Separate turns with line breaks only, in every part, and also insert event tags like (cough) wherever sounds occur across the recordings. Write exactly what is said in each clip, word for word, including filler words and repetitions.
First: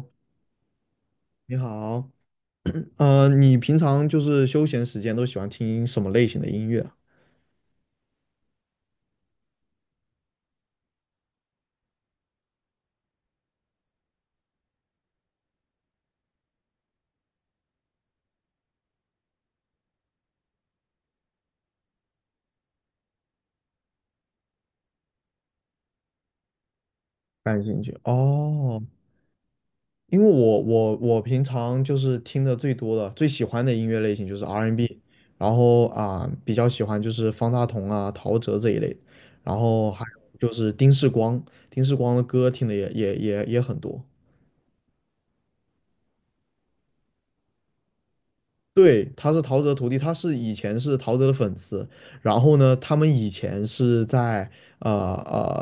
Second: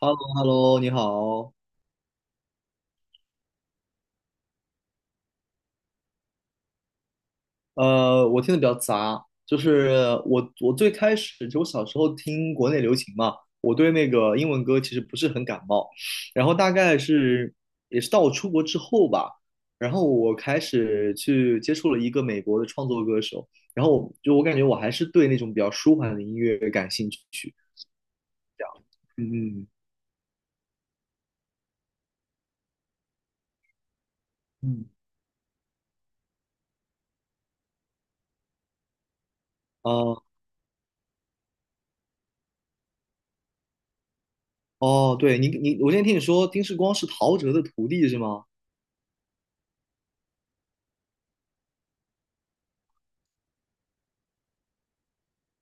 h e l l o h e l l o 你好。
你好。(clears throat) 呃，你平常就是休闲时间都喜欢听什么类型的音乐啊？
呃，我听的比较杂，就是我我最开始就我小时候听国内流行嘛，我对那个英文歌其实不是很感冒，然后大概是也是到我出国之后吧，然后我开始去接触了一个美国的创作歌手，然后我就我感觉我还是对那种比较舒缓的音乐感兴趣。
感兴趣哦，
嗯
因为我我我平常就是听的最多的、最喜欢的音乐类型就是
嗯，
R and B，
嗯，
n 然后啊、比较喜欢就是方大同啊、陶喆这一类，然后还
哦
有就是丁世光，丁世光的歌听的也也也也很多。
哦，对你你，我今天听你说丁世光是陶喆的徒弟是吗？
对，他是陶喆徒弟，他是以前是陶喆的粉丝，然后呢，他们以前是在呃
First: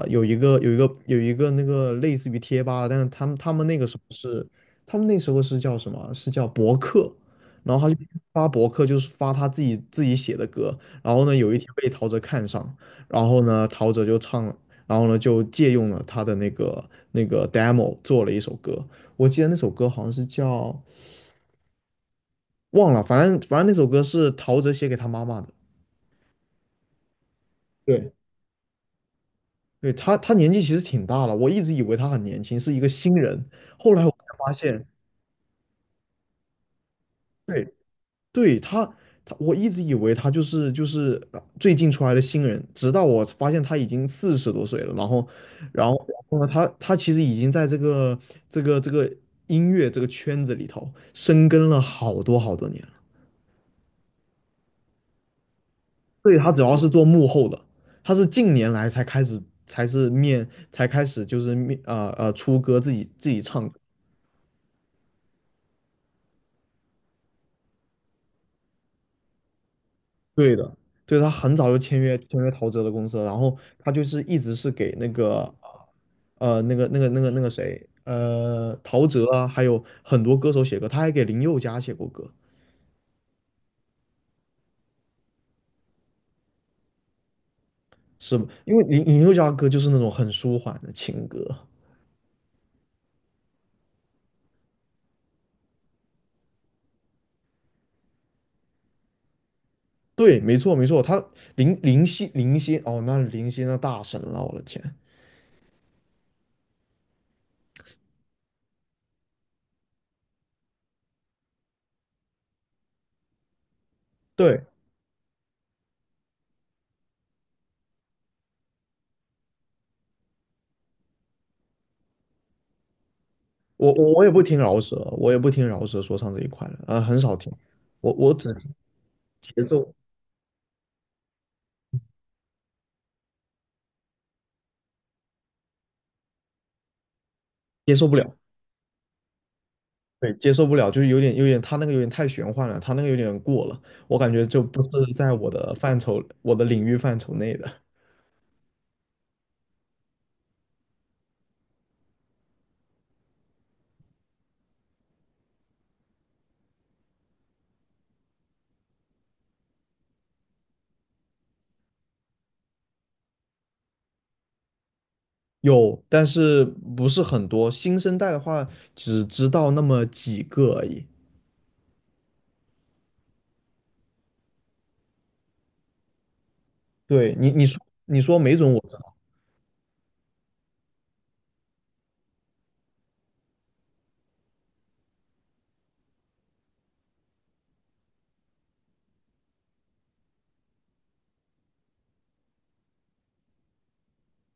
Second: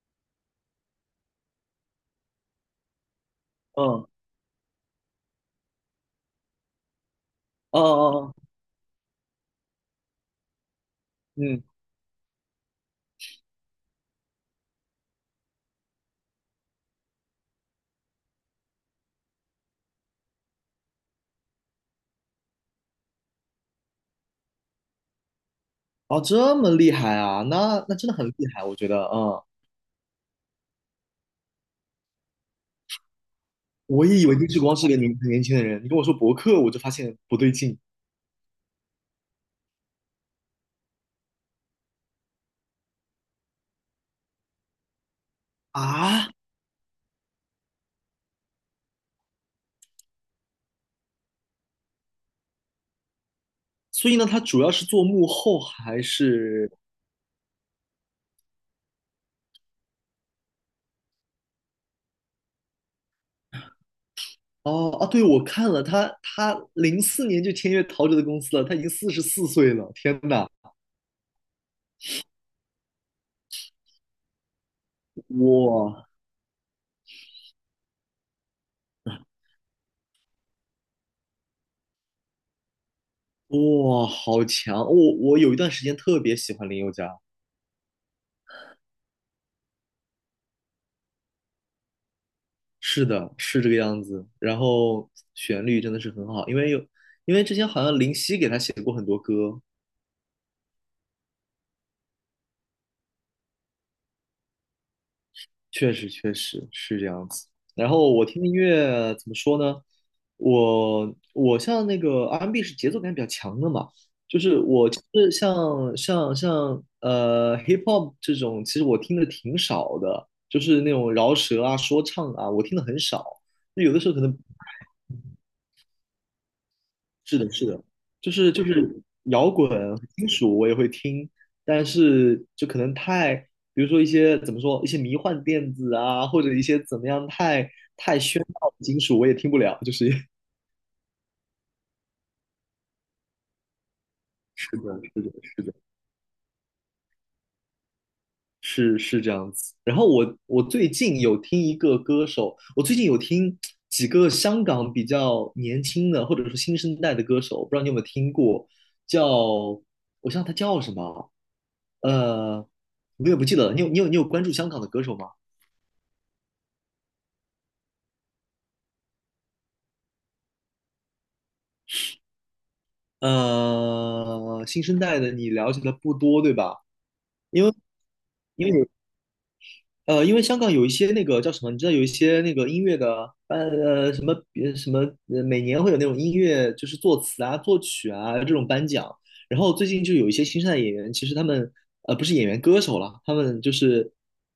呃有一个有一个有一个那个类似于贴吧，但是他们他们那
嗯，
个时候
哦
是他们那时候是叫什么？是叫博客，然
哦
后他就
哦，
发博客，就是发他自己自己写的歌，然后呢，有一
嗯。
天被陶喆看上，然后呢，陶喆就唱，然后呢就借用了他的那个那个 demo 做了一首歌，我记得那首歌好像是叫。忘了，反正反正那首歌是陶喆写给他妈妈的。
哦，这么厉害啊，那那真
对，
的很厉害，我觉得，嗯，
对，他，他年纪其实挺大了，我一直以为他很年轻，是一个新人。后来
我
我才
也以为丁
发
志光
现，
是个年很年轻的人，你跟我说博客，我就发现不对
对，
劲
对，他，他，我一直以为他就是就是呃最近出来的新人，直到我发现他已经四十多岁了。然后，然后，然
啊。
后呢，他他其实已经在这个这个这个音乐这个圈子里头深耕了好多好多年。
所以呢，他主要是做幕后还
对，他主
是？
要是做幕后的，他是近年来才开始，才是面，才开始就是面，呃呃，出歌自己自己唱歌
哦啊，对，我看了他，他零四年就签约陶喆的公司了，他已经四十四岁了，天呐，
对的，对，他很早就签约签约陶喆的公司了，然后他就是一直是给那个
哇
呃那个那个那个那个谁呃陶喆啊，还有很多歌手写歌，他还给林宥嘉写过歌，
哇，好强！我我有一段时间特别喜欢林宥嘉，
是吗？因为林林宥嘉的歌就是那种很舒缓的情歌。
是的，是这个样子。然后旋律真的是很好，因为有因为之前好像林夕给他写过很多歌，
对，没错没错，他林林夕林夕哦，那林夕那大神了，我的天。
确实确实是这样子。然后我听的音乐怎么说呢？我我像那个 R and B 是节奏感比较强的嘛，就是
对，
我其实像像像呃 hip hop 这种，其实我听的挺少的，就是那种饶舌啊、说唱啊，我听的很少。就
我
有的时
我
候可
我也
能
不听饶舌，我也不听饶舌说唱这一块的，呃，很少
是的，
听，
是的，
我
就
我只
是就
听
是摇
节
滚、
奏
金属我也会听，但是就可能太，比如说一些怎么说，一些迷幻电子啊，或者一些怎么样太
接受不
太
了，
喧闹的金属我也听不了，就是
对，接受不了，就是有点有点他那个有点太玄幻了，他那个有点过了，我感觉
(laughs)
就
是
不
的，
是
是的，
在我
是的，
的范畴，我的领域范畴内的。
是是这样子。然后我我最近有听一个歌手，我最近有听几个香港比较年轻的或者说新生代的歌手，不知道你有没有听过，叫我想他叫什么，呃，我也不记得了。你有你有你有关注香港的歌手吗？
有，但是不是很多。新生代的话，只知道那么几个而已。
呃，新生代的你了解的不多，对吧？
对你，
因
你
为
说你说没
因
准
为
我
有
知道。
呃，因为香港有一些那个叫什么，你知道有一些那个音乐的呃什么呃什么，呃每年会有那种音乐就是作词啊、作曲啊这种颁奖。然后最近就有一些新生代演员，其实他们呃不是演员歌手了，他们就是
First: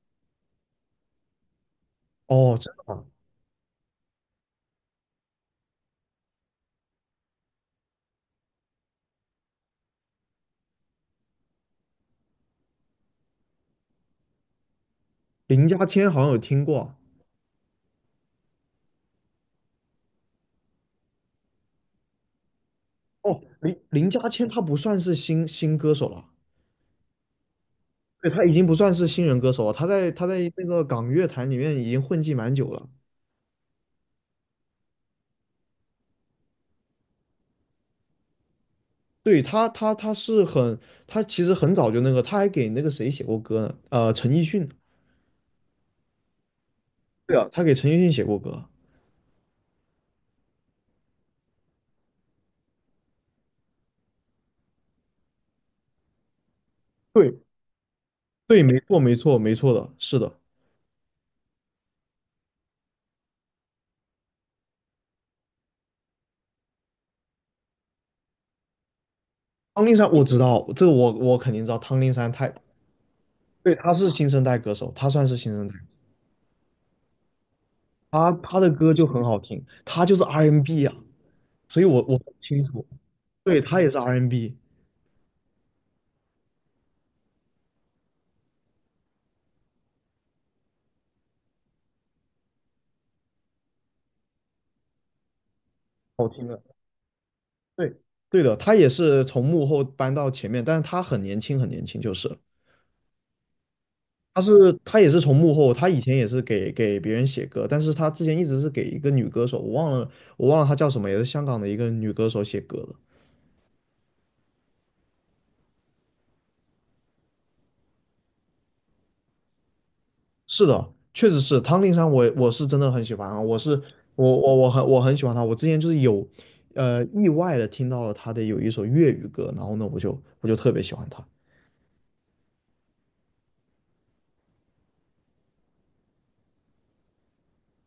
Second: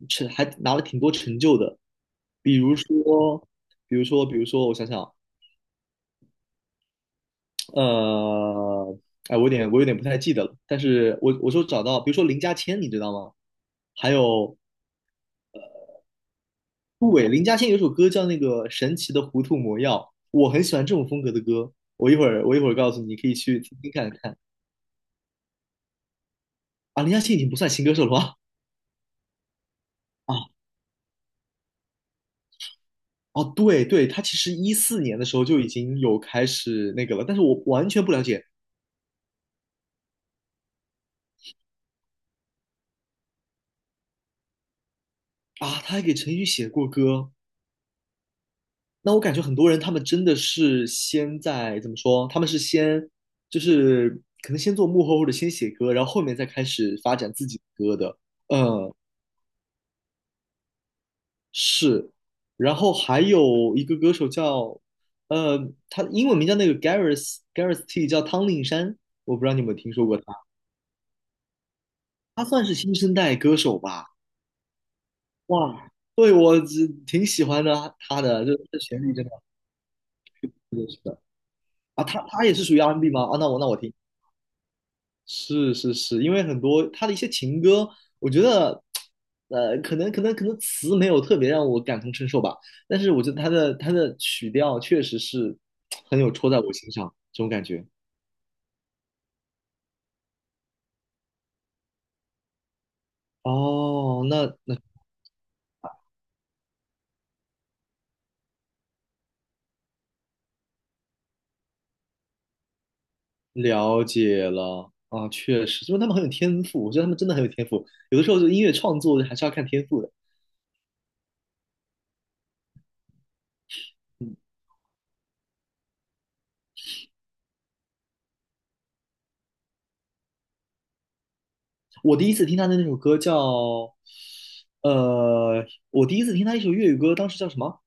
成还拿了挺多成就的，
哦，
比
真
如
的吗？
说比如说比如说我想想。呃，哎，我有点我有点不太记得了，但是我我说找到，比如说林家谦，你知道吗？还有
林家谦好像有听过啊。
杜伟，林家谦有首歌叫那个《神奇的糊涂魔药》，我很喜欢这种风格的歌。我一会儿我一会儿告诉你，你可以
哦，
去听
林
听看
林家
看
谦他不算是新新歌手了。
啊。林家谦已经不算新歌手了
对，
吧？
他已经不算是新人歌手了，他在他
(laughs) 啊
在那个港乐坛里面已经混迹蛮久了。
哦，对对，他其实一四年的时候就已经有开始那个了，但是我完全不了解
对，他，他他是很，他其实很早就那个，他还给那个谁写过歌呢？呃，陈奕迅。
啊。他还给陈奕迅写过歌，
对啊，他给陈奕迅写过歌。
那我感觉很多人他们真的是先在怎么说？他们是先就是可能先做幕后或者先写歌，然后后面再开始发展
对，
自己的歌的。
对，没
嗯，
错，没错，没错的，是的。
是。然后还有一个歌手叫呃，他英文名叫那个 Gareth Gareth T，叫汤令山，我不知道你有没有
汤
听
令
说
山
过
我
他，
知道，这个我我肯定知道。汤令山
他
太，
算是新生代歌
对，
手
他
吧。
是新生代歌手，他算是新生代，
哇，对我只挺喜欢的他
他
的，就
他的
这
歌
旋
就
律
很
真的，
好听，他就是
是
R and B n
的，
啊，
是的，
所以我
啊，
我
他
很
他也是
清
属于
楚，
R&B 吗？啊，那我
对，
那我
他也
听。
是 R and B n。
是是是，因为很多他的一些情歌，我觉得，呃，可能可能可能词没有特别让我感同身受吧，但是我觉得他的他的曲调确实是很
好
有
听
戳在
的。
我心上这种感觉。
对，对的，他也是从幕后搬到前面，但是他很年轻，很年轻，就是了
哦，
他
那
是
那
他也是从幕后，他以前也是给给别人写歌，但是他之前一直是给一个女歌手，我忘了我忘了她叫什么，也是香港的一个女歌手写歌的。
了解了啊，确实，因为他们很有天赋，我觉得他们真的很有天赋，有的时候就音乐创作还是要看天赋的。
是的，确实是汤令山我，我是真的很喜欢啊，我是我
嗯。
我我很我很喜欢他，我之前就是有呃意外的听到了他的有一首粤语歌，然后呢我就我就特别喜欢他。
我第一次听他的那首歌叫，呃，我第一次听他一首粤语歌，当时叫什么？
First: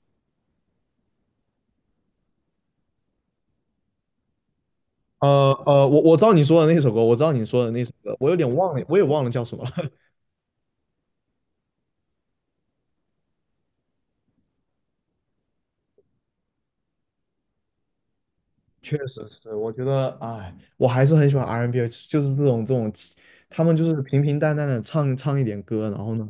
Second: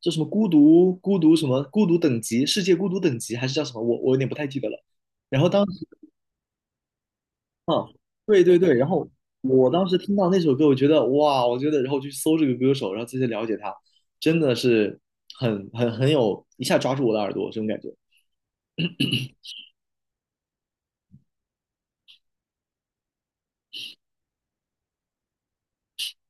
叫什么孤独孤独什么孤独等级世界孤独等级还是叫什么？我我有点不太记得了。
呃
然后当
呃，
时
我我知道你说的那首歌，我知道你说的那
啊，
首歌，我有
对
点
对
忘
对，
了，
然
我也
后
忘了叫什么
我当
了。
时听到那首歌，我觉得哇，我觉得，然后就去搜这个歌手，然后再去了解他，真的是很很很有一下抓住我的耳朵这种感觉。
确实是，我觉得，哎，我还是很喜欢 R and B，n 就是这种这种，他们就是平平淡淡的唱唱一点歌，然后呢，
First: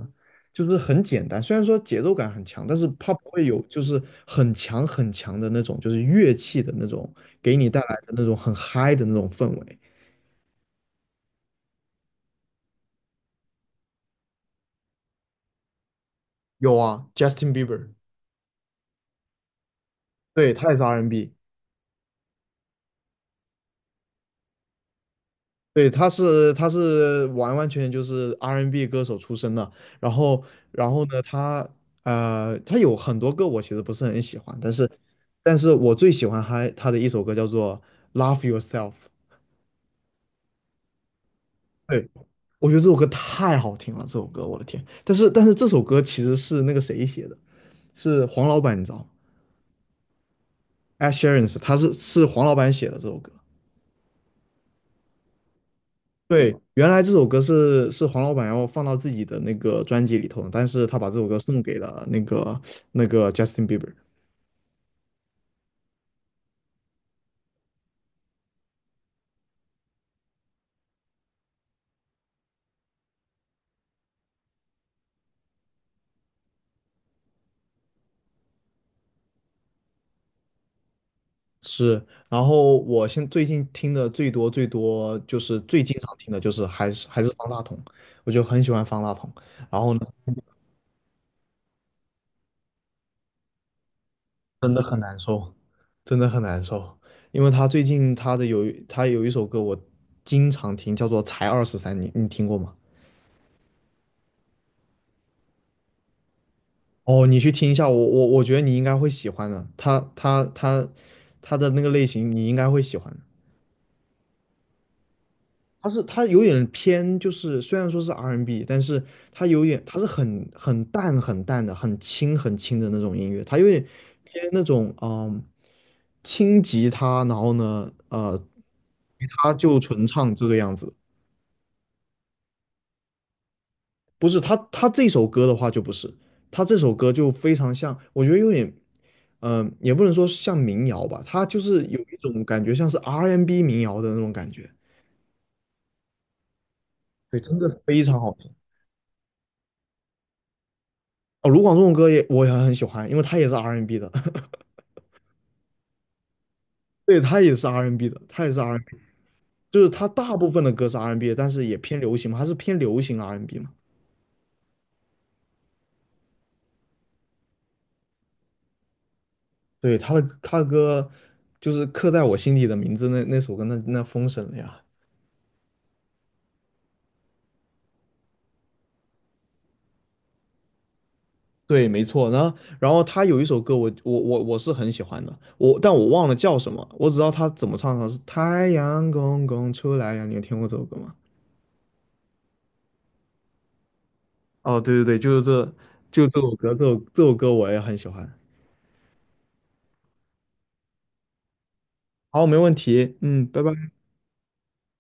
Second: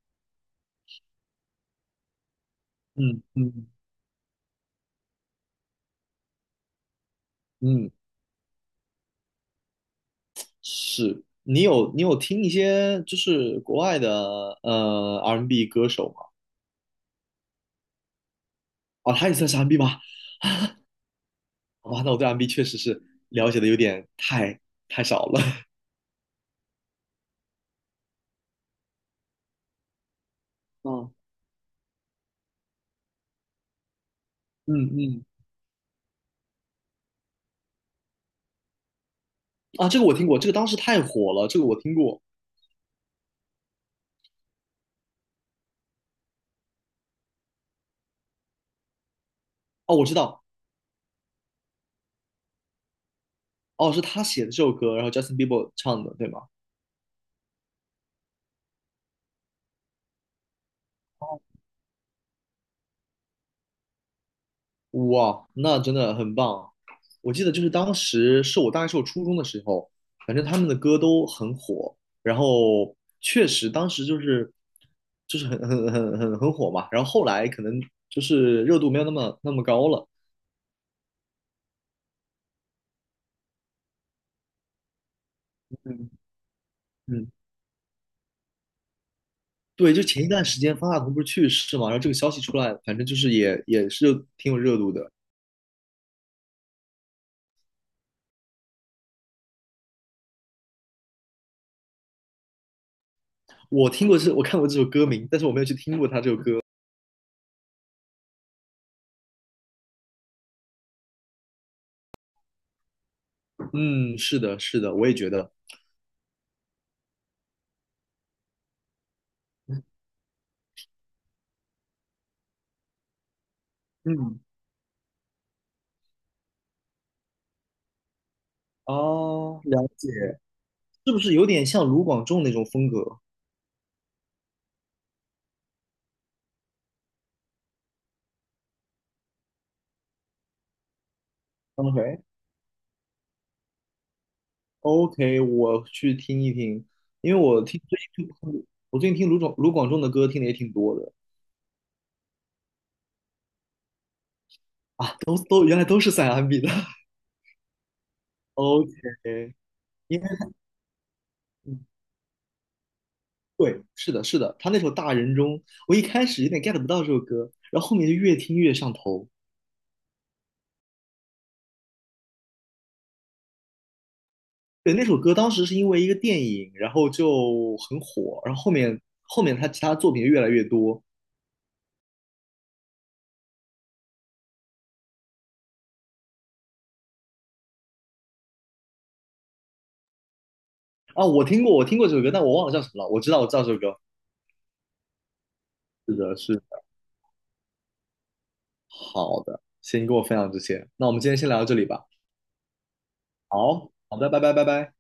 就是很简单，虽然说节奏感很强，但是它
嗯
不会有
嗯
就是很强很强的那种，就是乐器的那种给你带
嗯，
来的那种很嗨的那种氛围。
是你有你有听一些就是国外的呃 R and B n 歌手吗？
有啊，Justin Bieber，
哦，他也算是 M B 吗？
对，他也是 R and B n。
好吧，那我对 M B 确实是了解的有点太太少了。(laughs)
对，他是他是完完全全就是 R and B n 歌手出身的，然后然后
啊，
呢，他呃他有很多歌我其实不是很喜欢，但
嗯
是
嗯，
但是我最喜欢他他的一首歌叫做《Love Yourself》，
啊，这个我听过，这个当时太火了，这个我听
对，
过。
我觉得这首歌太好听了，这首歌我的天！但是但是这首歌其实是那个谁写的，是黄老板，你知道吗
哦，我知道，
？Ed s h e r a n 是他是是黄老板写的这首歌，
哦，是他写的这首歌，然后 Justin Bieber 唱的，对吗？
对，原来这首歌是是黄老板要放到自己的那个专辑里头的但是他把这首歌送给了那个那个 Justin Bieber。
哇，那真的很棒。我记得就是当时是我大概是我初中的时候，反正他们的歌都很火，然后确实当时就是就是很很很很很火嘛，然后后来可能就是热度没有那么那么高了。
是，然后我现最近听的最多最多就是最经
嗯
常听的就是还是还是
嗯。
方大同，我就很喜欢方大同。然后
对，
呢，
就前一段时间方大同不是去世嘛，然后这个消息出来，反正就是也也是挺有热度的。
真的很难受，因为他最近他的有一他有一首歌我经常听，叫做《才二十三》，你你听过吗？
我听过这，我看过这首歌名，但是我没有去听过他这首歌。
哦，你去听一下，我我我觉得你应该会喜欢的，他他他他的那个类型你应该会喜欢的
嗯，是的，是的，我也觉得，
他是他有点偏，就是虽然说是 R and B，n 但是他有点他是很很淡很淡的，很轻很轻的那种音乐，他有点
嗯，
偏那种嗯轻吉他，然后呢呃吉他
哦，
就
了
纯
解，
唱这个样子。
是不是有点像卢广仲那种风格
不是他他这首歌的话就不是，他这首歌就非常像，我觉得有点，嗯、也不能说像民谣吧，他就是有一
？OK
种感觉像是 R and B n 民谣的那种感觉，
OK，我去听一听，因
对，
为
真
我
的
听最
非常
近
好听。
听我最近听卢广卢广仲的歌听的也挺多的，
哦，卢广仲的歌也我也很喜欢，因为他也是 R and B n 的，(laughs)
都都原来都是三安比的。(laughs)
对，他也是 R and B n 的，他也是 R and B，n
OK，
就是他
因为。
大部分的歌是 R and B，n 但是也偏流行嘛，他是偏流行 R and B n 嘛，
对，是的，是的，他那首《大人中》，我一开始有点 get 不到这首歌，然后后面就越听越上头。
对，他的他的歌就是刻在我心底的名字那那首歌那那封神了呀。
对，那首歌当时是因为一个电影，然后就很火，然后后面后面他其他作品越来越多
对，没错。然后，然后他有一首歌我，我我我是很喜欢的，我但我忘了叫什么，我只知道他怎么唱的，是太阳公公出来呀。你有听过这首歌吗？
啊。我听过，我听过这首歌，但我忘了叫什么了。我知道，我知道这首歌。
哦，对对对，就是这，
是
就
的，
这首
是
歌，
的，
这首这首歌我也很喜欢。
好的，先跟我分享这些，那我们今天先聊到这里吧。
好，没问题。嗯，拜拜。
好，好的，拜拜，拜拜。